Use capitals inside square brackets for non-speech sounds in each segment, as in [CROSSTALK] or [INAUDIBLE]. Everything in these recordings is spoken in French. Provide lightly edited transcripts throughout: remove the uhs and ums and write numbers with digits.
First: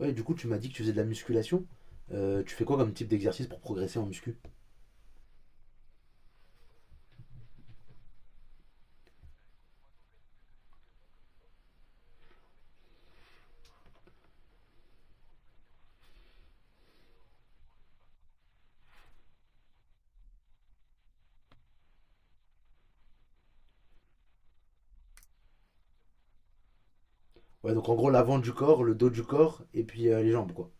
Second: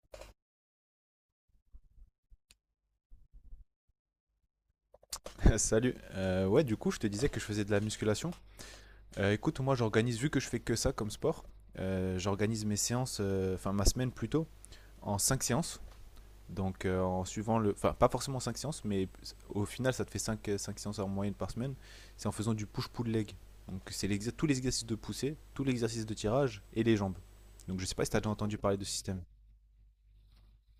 Ouais, du coup, tu m'as dit que tu faisais de la musculation. Tu fais quoi comme type d'exercice pour progresser en muscu? [LAUGHS] Salut. Ouais, du coup, je te disais que je faisais de la musculation. Écoute, moi, j'organise, vu que je fais que ça comme sport, j'organise mes séances, enfin ma semaine plutôt, en 5 séances. Donc, en suivant le. Enfin, pas forcément 5 séances, mais au final, ça te fait cinq séances en moyenne par semaine. C'est en faisant du push-pull leg. Donc, tous les exercices de poussée, tous les exercices de tirage et les jambes. Ouais, Donc, je donc en sais pas gros, si tu as déjà l'avant du entendu parler corps, de ce le dos du système. corps, et puis les jambes, quoi.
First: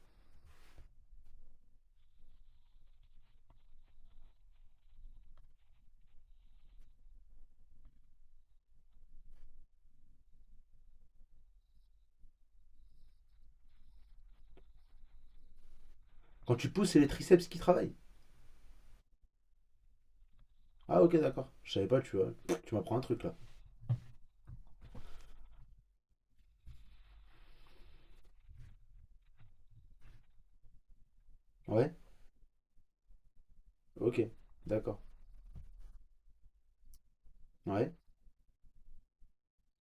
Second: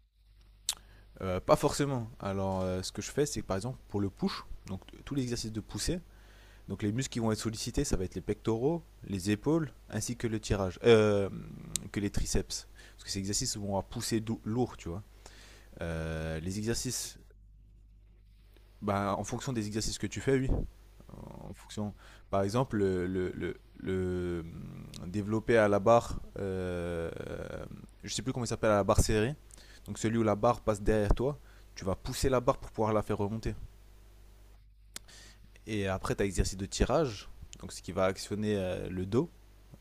Pas forcément. Alors, ce que je fais, c'est que, par exemple, pour le push, donc tous les exercices de poussée. Donc les muscles qui vont être sollicités, ça va être les pectoraux, les épaules, ainsi que le tirage, que les triceps. Parce que ces exercices vont avoir poussé lourd, tu vois. Quand Les tu pousses, c'est les exercices, triceps qui travaillent. bah, en fonction des exercices que tu fais, oui. Ah, ok, d'accord. En Je savais fonction, pas, tu vois. par Tu exemple, m'apprends un le, truc, le, là. le- le, hum, développer à la barre, je sais plus comment il s'appelle, à la barre serrée. Donc celui où la barre passe derrière toi, tu Ouais, vas pousser la barre pour pouvoir la faire remonter. ok, d'accord. Et après, tu as l'exercice de tirage, donc ce Ouais, qui va actionner le dos,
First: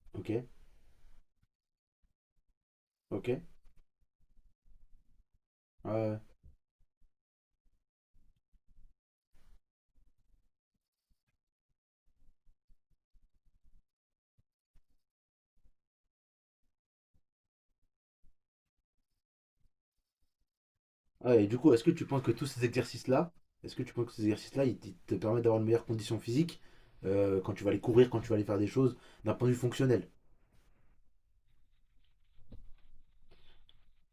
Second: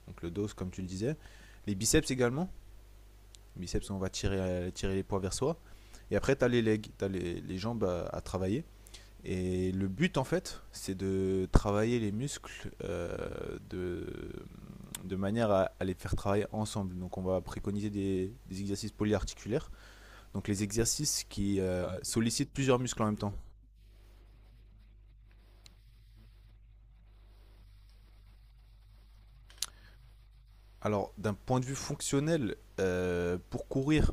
donc ok, le dos comme tu le disais. Les biceps également, ok. Ouais, les biceps on va tirer les poids vers soi. Et ouais. après tu as les legs, tu as les jambes à travailler. Et le but en fait c'est de travailler les muscles, de manière à les faire travailler ensemble. Donc on va préconiser des exercices polyarticulaires, donc les exercices Ouais, et du qui coup, est-ce euh, que tu penses que tous sollicitent ces plusieurs muscles en même exercices-là, temps. est-ce que tu penses que ces exercices-là, ils te permettent d'avoir une meilleure condition physique quand tu vas aller courir, quand tu vas aller faire des choses d'un point de vue fonctionnel? Alors d'un point de vue fonctionnel, pour courir,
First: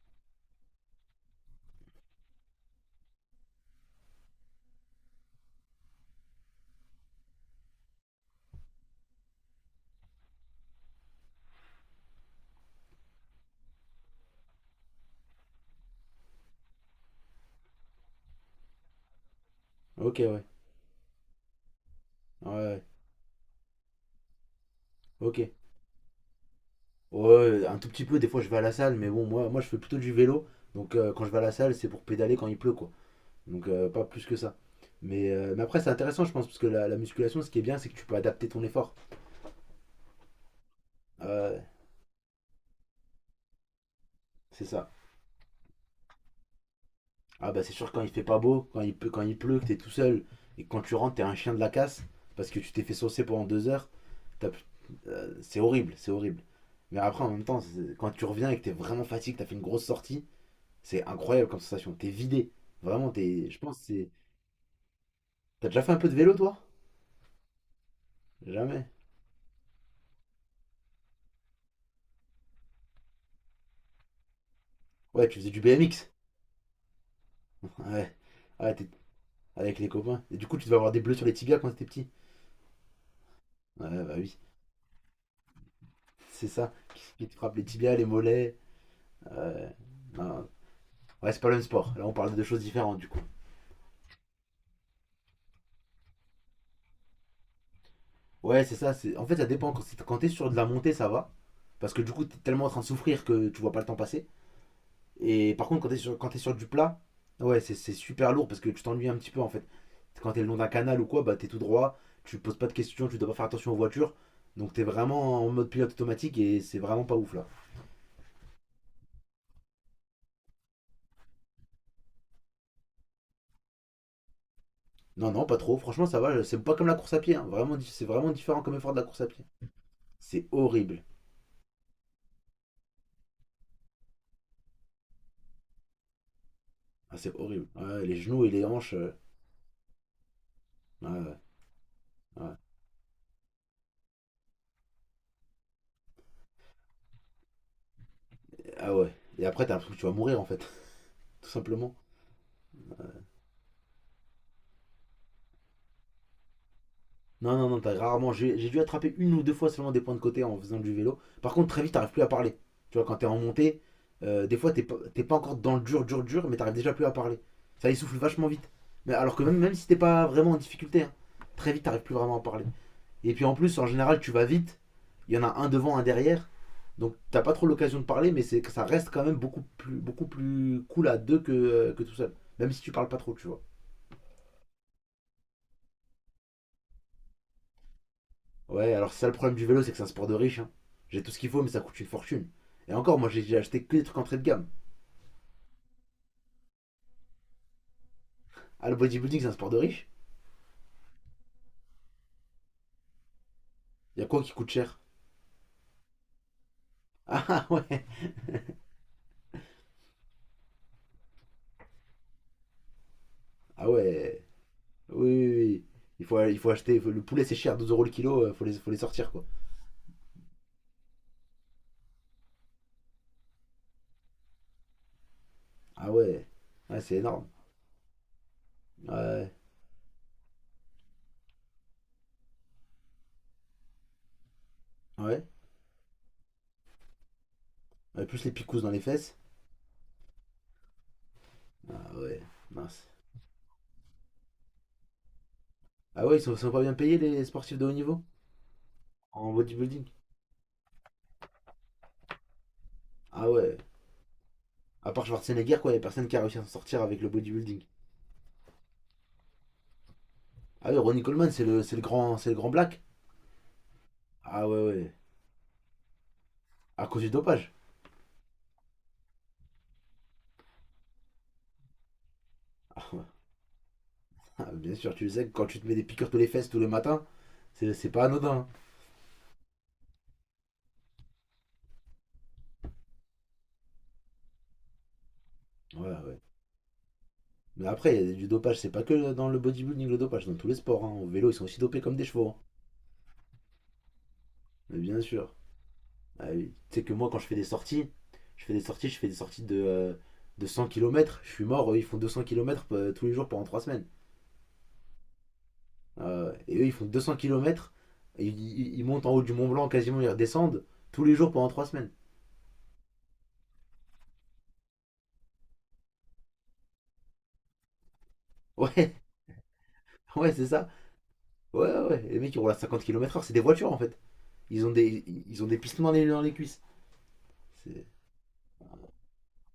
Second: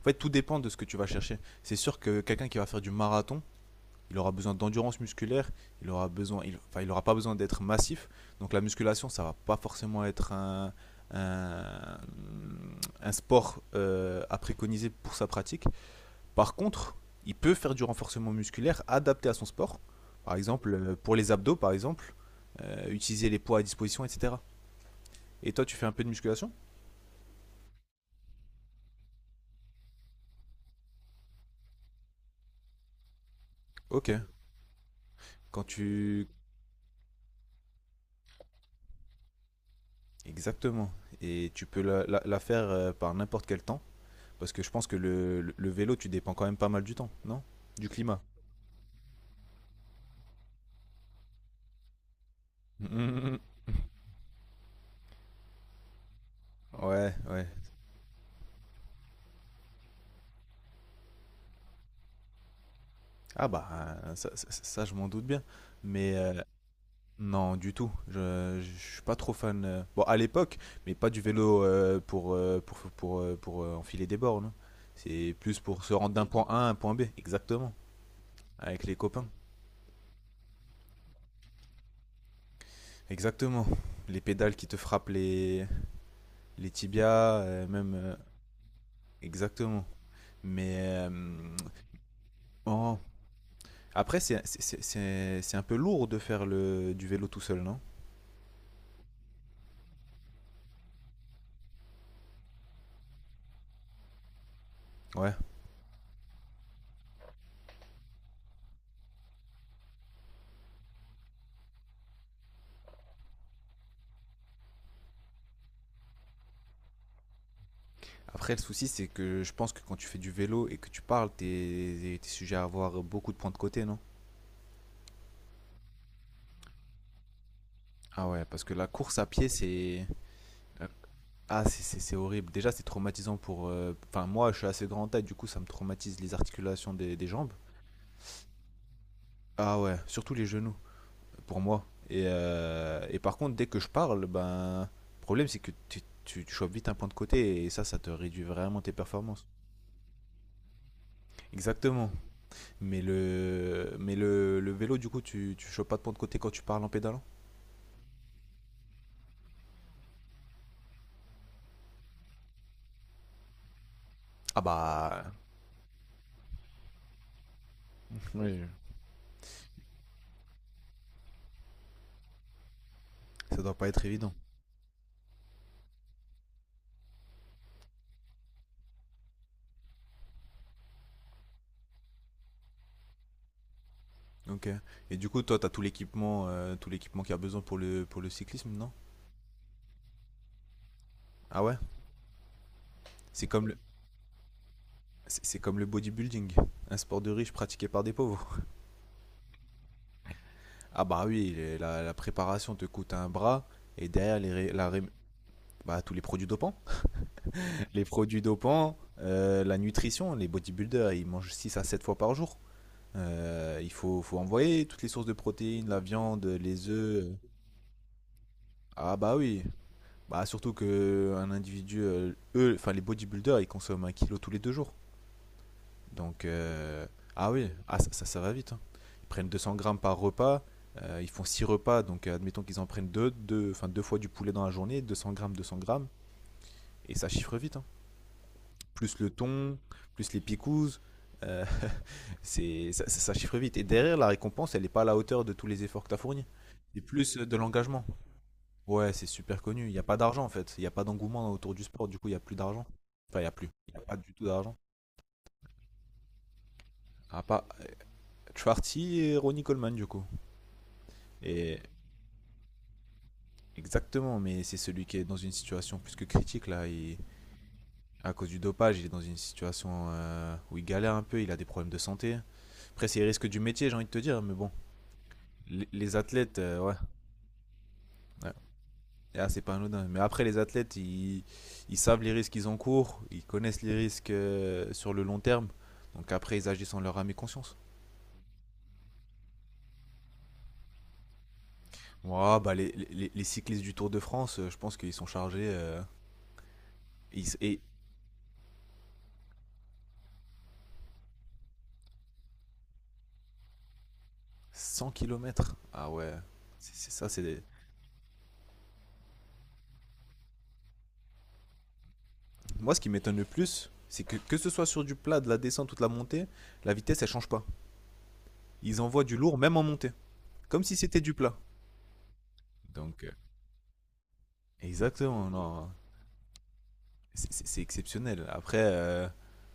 en fait tout dépend de ce que tu vas chercher. C'est sûr que quelqu'un qui va faire du marathon, il aura besoin d'endurance musculaire, il aura besoin, il, enfin, il aura pas besoin d'être massif. Donc la musculation, ça va pas forcément être un, un sport, à préconiser pour sa pratique. Par contre, il peut faire du renforcement musculaire adapté à son sport. Ok, Par ouais. exemple, pour les abdos, par exemple, Ouais, ouais. Utiliser les poids à disposition, etc. Ok. Et toi, tu fais un peu de musculation? Ouais, un tout petit peu, des fois je vais à la salle, mais bon, moi je fais plutôt du vélo. Donc, quand je vais à la salle, c'est pour pédaler quand il pleut, quoi. Donc, pas Ok. plus que ça. Mais, Quand après, c'est intéressant, tu... je pense, parce que la musculation, ce qui est bien, c'est que tu peux adapter ton effort. Exactement. Et Ouais, tu peux la faire par n'importe quel temps. Parce que c'est je pense ça. que le vélo, tu dépends quand même pas mal du temps, non? Ah bah c'est Du sûr, quand il fait climat. pas [LAUGHS] beau, quand il, peut, quand il pleut, que t'es tout seul, et que quand tu rentres, t'es un chien de la casse, parce que tu t'es fait saucer Mhm. pendant 2 heures, t'as plus- c'est horrible, c'est horrible. Mais Ouais, après, en même ouais. temps, c'est, quand tu reviens et que t'es vraiment fatigué, que t'as fait une grosse sortie, c'est incroyable comme sensation. T'es vidé. Vraiment, Ah t'es, je bah, pense, que c'est... ça, je m'en doute bien. T'as déjà fait un peu de Mais vélo, toi? non, du tout. Je, Jamais. je suis pas trop fan. Bon, à l'époque, mais pas du vélo, pour enfiler des bornes, hein. Ouais, C'est tu faisais plus du pour se BMX. rendre d'un point A à un point B. Exactement. [LAUGHS] Ouais. Ouais, ah, Avec t'es les copains. avec les copains. Et du coup, tu devais avoir des bleus sur les tibias quand t'étais petit. Exactement. Ouais, bah Les oui, pédales qui te frappent les, c'est les ça. Qui te tibias, frappe les même. tibias, les mollets. euh, Exactement. non. Mais euh, Ouais, c'est pas le même sport. Là, on parle de deux choses oh, différentes, du coup. après, c'est un peu lourd de faire du vélo tout seul, non? Ouais, c'est ça. En fait, ça dépend. Quand t'es sur de la montée, ça va. Parce que du coup, t'es tellement en train de souffrir que tu vois pas le temps passer. Ouais. Et par contre, quand t'es sur du plat, ouais, c'est super lourd parce que tu t'ennuies un petit peu en fait. Quand t'es le long d'un canal ou quoi, bah t'es tout droit, tu poses pas de questions, tu dois pas faire attention aux voitures. Donc t'es vraiment en mode pilote automatique et c'est vraiment pas ouf là. Après, le souci, c'est que je pense que quand tu fais du vélo et que tu parles, t'es es sujet à avoir beaucoup de points de côté, non? Non, non, pas trop. Franchement, ça va. C'est pas comme la course à pied, hein. Vraiment, c'est Ah vraiment ouais, différent parce que comme la effort de la course course à à pied. pied, c'est... C'est horrible. Ah, c'est horrible. Déjà, c'est traumatisant pour... Enfin, moi, je suis assez grand taille, du coup, ça me traumatise les articulations Ah, des c'est jambes. horrible. Ouais, les genoux et les hanches. Ah ouais, surtout les genoux, Ouais, pour moi. Et, ouais. euh, et par contre, dès que je parle, ben... Le problème, c'est que tu chopes vite un point de côté et ça te réduit vraiment tes Ah ouais. Et performances. après, t'as l'impression que tu vas mourir en fait, [LAUGHS] tout simplement. Exactement. Mais le vélo, du coup, tu chopes pas de point de côté quand tu parles en pédalant? Non, non, non, t'as rarement. J'ai dû attraper une ou deux fois seulement des points de côté en faisant du vélo. Par contre, très vite, t'arrives plus à parler. Tu vois, quand t'es en montée, des Ah fois, t'es pas bah, encore dans le dur, dur, dur, mais t'arrives déjà plus à parler. Ça essouffle vachement oui, vite. Mais alors que même, même si t'es pas vraiment en difficulté, hein, très vite, t'arrives plus vraiment à parler. Et puis en ça doit plus, en pas être général, tu évident. vas vite. Il y en a un devant, un derrière. Donc t'as pas trop l'occasion de parler, mais c'est ça reste quand même beaucoup plus cool à deux que tout seul. Même si tu parles pas trop, tu vois. Ok. Et du coup, toi, t'as tout l'équipement, qu'il y a besoin pour pour le cyclisme, non? Ouais, alors c'est ça le problème du vélo, c'est que c'est un sport de riche, hein. J'ai tout ce qu'il faut, Ah mais ouais? ça coûte une fortune. Et encore, moi j'ai C'est j'ai comme le, acheté que des trucs entrée de gamme. c'est comme le bodybuilding, un sport de riche pratiqué par des pauvres. Ah, le bodybuilding, c'est un sport de riche? Ah bah oui, la préparation te coûte un bras et Y a derrière quoi qui les, coûte ré- la, cher? ré- bah, tous les produits dopants. Ah [LAUGHS] [LAUGHS] ouais. Les produits dopants, la nutrition, les bodybuilders, ils mangent 6 à 7 fois par jour. Ah Il faut ouais. envoyer toutes les Oui, sources de oui, oui. Oui. protéines, la Il faut, viande, il faut les acheter. Le œufs. poulet, c'est cher, 12 € le kilo, faut les Ah sortir bah quoi. oui. Bah surtout que enfin les bodybuilders, ils consomment 1 kilo tous les 2 jours. Ah Donc, ouais. Ouais, c'est énorme. ah oui, ah ça va vite, hein. Ils prennent Ouais. 200 grammes par repas. Ils font 6 repas, donc admettons qu'ils en prennent enfin deux fois du poulet dans la journée, deux cents Ouais. grammes, 200 grammes, et ça chiffre vite, hein. Ouais, plus les picousses dans les Plus le fesses. thon, plus les picouzes. Euh, Ah ouais, c'est ça, mince. ça chiffre vite. Et derrière, la récompense, elle n'est pas à la hauteur de tous les efforts que tu as Ah ouais, ils fournis. sont pas bien C'est payés plus les de sportifs de haut l'engagement. niveau? Ouais, c'est En super connu. Il n'y a bodybuilding? pas d'argent en fait. Il n'y a pas d'engouement autour du sport. Du coup, il n'y a plus d'argent. Enfin, il n'y Ah a plus. ouais. Il n'y a pas du tout d'argent. À part Schwarzenegger, quoi, y a personne qui a réussi à s'en sortir avec le À part bodybuilding. Schwarty et Ronnie Coleman, du coup. Ah oui, Ronnie Coleman, Et c'est le grand black. exactement, mais Ah c'est ouais, celui ouais. qui est dans une situation plus que critique là. À cause du dopage. À cause du dopage, il est dans une situation, où il galère un peu. Il a des problèmes de santé. Après, c'est les [LAUGHS] risques du métier, j'ai envie de te dire. Mais bon, Bien sûr, tu le sais, quand tu te les, mets des les piqûres tous les athlètes, fesses tous les ouais. matins, c'est pas anodin, Ah, c'est pas anodin. Mais après, les athlètes, ils savent les risques qu'ils encourent, ils connaissent les risques, sur le long terme. hein. Ouais, Donc ouais. après, ils agissent en leur âme et conscience. Mais après, il y a du dopage, c'est pas que dans le bodybuilding le dopage, dans tous les sports, hein. Au vélo, ils sont aussi dopés comme des chevaux, hein. Ouah, bah, les cyclistes du Tour de France, je pense Mais qu'ils bien sont sûr. chargés. Ah oui. Tu sais que moi, quand ils- et je fais des sorties de 100 kilomètres. Je suis mort, eux, ils font 200 kilomètres tous les jours pendant 3 semaines. 100 kilomètres. Ah ouais, Et eux, ils c'est font c'est ça. 200 kilomètres. Ils montent en haut du Mont Blanc quasiment, ils redescendent tous les jours pendant 3 semaines. Moi, ce qui m'étonne le plus, c'est que ce soit sur du plat, de la descente ou de la montée, la vitesse, elle change pas. Ils Ouais, envoient du lourd, même en montée. [LAUGHS] ouais, c'est Comme ça. si c'était du plat. Ouais, ouais, ouais. Les mecs, ils roulent à Donc, 50 km/h, c'est des voitures en fait. Ils ont des, exactement, ils ont des non. pistons dans les cuisses. C'est C'est- exceptionnel. Après, euh,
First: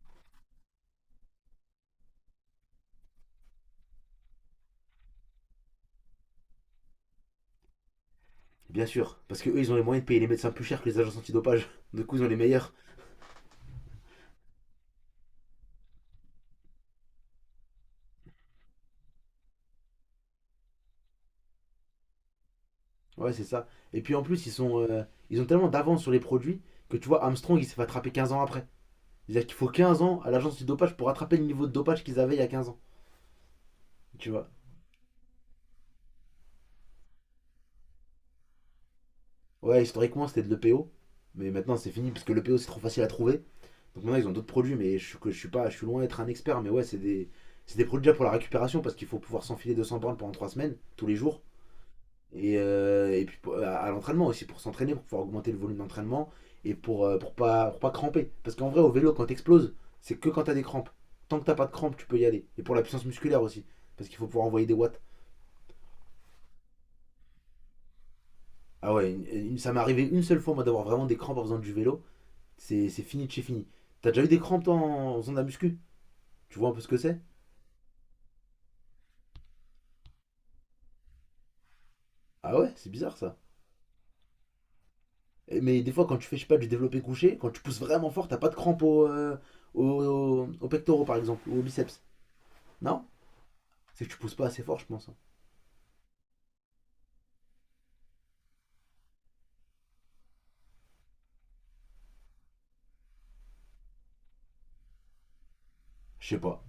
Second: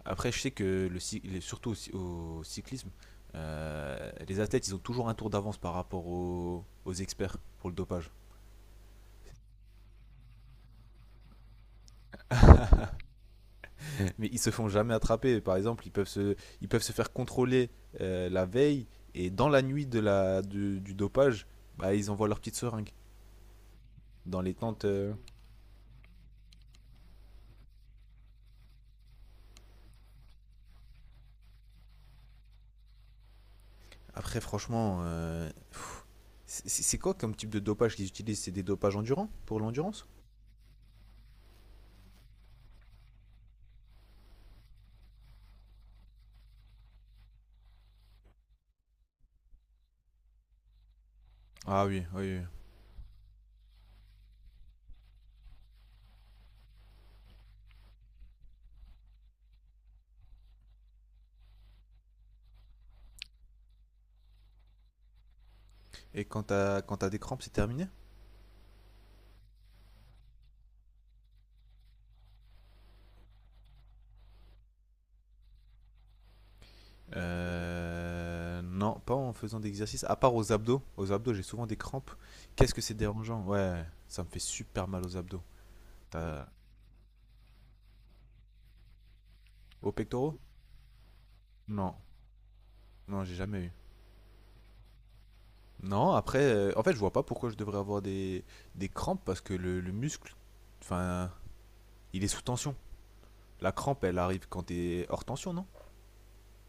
après, je sais que surtout au cyclisme, les athlètes, ils ont toujours un tour d'avance par rapport aux experts pour le dopage. Bien sûr, parce que eux, ils ont les moyens de payer les médecins plus cher que les agences antidopage. [LAUGHS] Du coup, ils ont les meilleurs. [LAUGHS] Mais ils se font jamais attraper. Par exemple, ils peuvent se faire contrôler, la veille et dans la nuit du dopage, bah, ils envoient leur petite seringue Ouais, c'est ça. Et puis en dans plus, les tentes. Ils ont tellement d'avance sur les produits que tu vois, Armstrong, il s'est fait attraper 15 ans après. C'est-à-dire qu'il faut 15 ans à l'agence antidopage pour attraper le niveau de dopage qu'ils avaient il y a 15 ans. Tu Après, vois. franchement, c'est quoi comme type de dopage qu'ils utilisent? C'est des dopages endurants pour Ouais, l'endurance? historiquement, c'était de l'EPO. Mais maintenant, c'est fini parce que le l'EPO, c'est trop facile à trouver. Donc maintenant, ils ont d'autres produits, mais je, suis- que je suis pas, je suis loin d'être un expert. Mais ouais, c'est des produits déjà pour la récupération parce qu'il faut pouvoir s'enfiler 200 bornes pendant 3 semaines, tous les jours. Ah oui, oui, oui. Et puis à l'entraînement aussi, pour s'entraîner, pour pouvoir augmenter le volume d'entraînement et pour pas cramper. Parce qu'en vrai, au vélo, quand t'exploses, c'est que quand t'as des crampes. Tant que t'as pas de crampes, tu peux y aller. Et pour la puissance musculaire aussi, parce qu'il faut pouvoir envoyer des watts. Et quand t'as des crampes, c'est terminé? Ah ouais, ça m'est arrivé une seule fois, moi, d'avoir vraiment des crampes en faisant du vélo. C'est fini de chez fini. T'as déjà eu des crampes, toi, en faisant de la muscu? Tu vois un peu ce que c'est? Non, pas en faisant d'exercice. À part aux abdos. Aux abdos, j'ai souvent des crampes. Ah ouais, Qu'est-ce que c'est c'est bizarre ça. dérangeant? Ouais, ça me fait super mal aux abdos. Mais des fois, quand tu fais, je T'as... sais pas, du développé couché, quand tu pousses vraiment fort, t'as pas de crampe au, euh, Aux pectoraux? au- au pectoraux, par exemple, ou au Non, biceps. Non? non, j'ai jamais eu. C'est que tu pousses pas assez fort, je pense, hein. Non, après, en fait, je vois pas pourquoi je devrais avoir des crampes parce que le muscle, enfin, il est sous tension. La crampe, elle arrive quand t'es hors tension, non? Je sais pas,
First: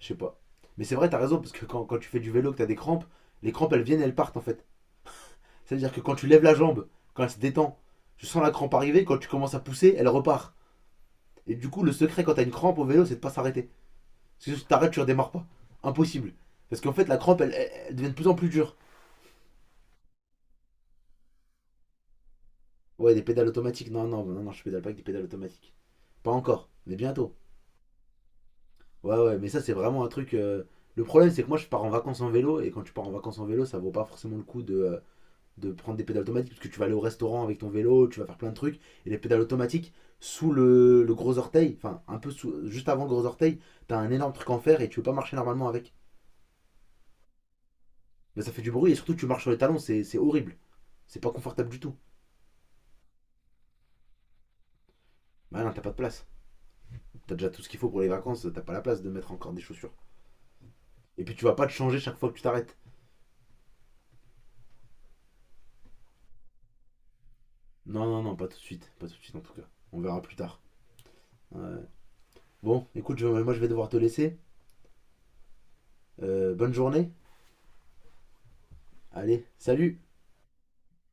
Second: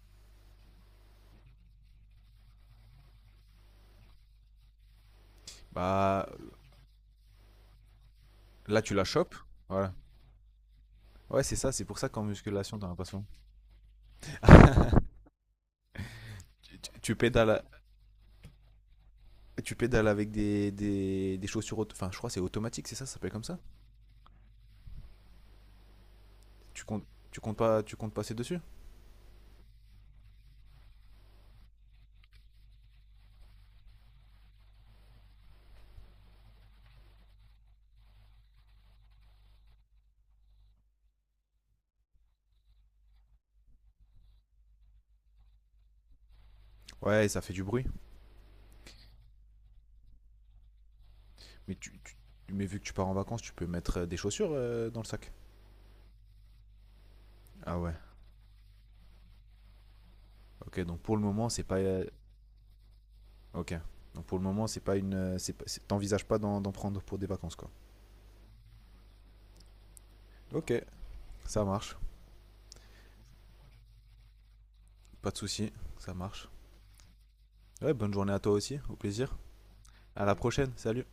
je sais pas. Mais c'est vrai, t'as raison, parce que quand tu fais du vélo, que t'as des crampes, les crampes, elles viennent, elles partent, en fait. C'est-à-dire que quand tu Bah, lèves la jambe, quand elle se détend, tu sens la crampe là, tu la arriver, quand tu chopes. commences à Voilà. pousser, elle repart. Ouais, Et c'est du ça, coup, c'est le pour ça secret qu'en quand t'as une crampe musculation, au t'as vélo, c'est de l'impression. pas s'arrêter. Parce que si t'arrêtes, tu redémarres pas. Impossible. Tu, Parce qu'en tu- fait, tu la crampe, elle, pédales. elle- elle devient de plus en plus dure. Et tu pédales avec des chaussures, enfin je crois que c'est automatique, c'est ça, Ouais, ça des s'appelle comme pédales ça. automatiques. Non, non, non, non, je pédale pas avec des pédales automatiques. Pas encore, mais bientôt. Tu comptes pas, tu comptes passer dessus? Ouais, ouais, mais ça, c'est vraiment un truc. Le problème, c'est que moi, je pars en vacances en vélo, et quand tu pars en vacances en vélo, ça vaut pas forcément le coup de prendre des pédales automatiques, parce que tu vas aller au restaurant avec ton vélo, tu vas faire plein de trucs, et les pédales automatiques, sous le gros orteil, enfin, un peu sous, juste avant le gros orteil, t'as un énorme truc en fer, et tu peux pas marcher normalement avec. Ouais, ça fait du bruit. Mais ça fait du bruit, et surtout, tu marches sur les talons, c'est horrible. C'est pas confortable Mais du tu, tout. tu- mais vu que tu pars en vacances, tu peux mettre des chaussures, dans le sac. Bah non, t'as pas de place. T'as déjà tout ce qu'il Ah faut ouais. pour les vacances, t'as pas la place de mettre encore des chaussures. Ok, donc pour Et le puis tu moment vas c'est pas te pas, changer chaque fois que tu t'arrêtes. ok. Donc pour le moment c'est pas une, c'est pas- c'est- t'envisages pas d'en prendre pour des vacances, quoi. Non, non, non, pas tout de suite. Pas tout de suite en tout cas. On verra plus tard. Ok, Ouais. ça marche, Bon, écoute, moi je vais devoir te laisser. pas de souci, ça marche. Bonne journée. Ouais, bonne journée à toi aussi, au plaisir. Allez, salut. À la prochaine, salut.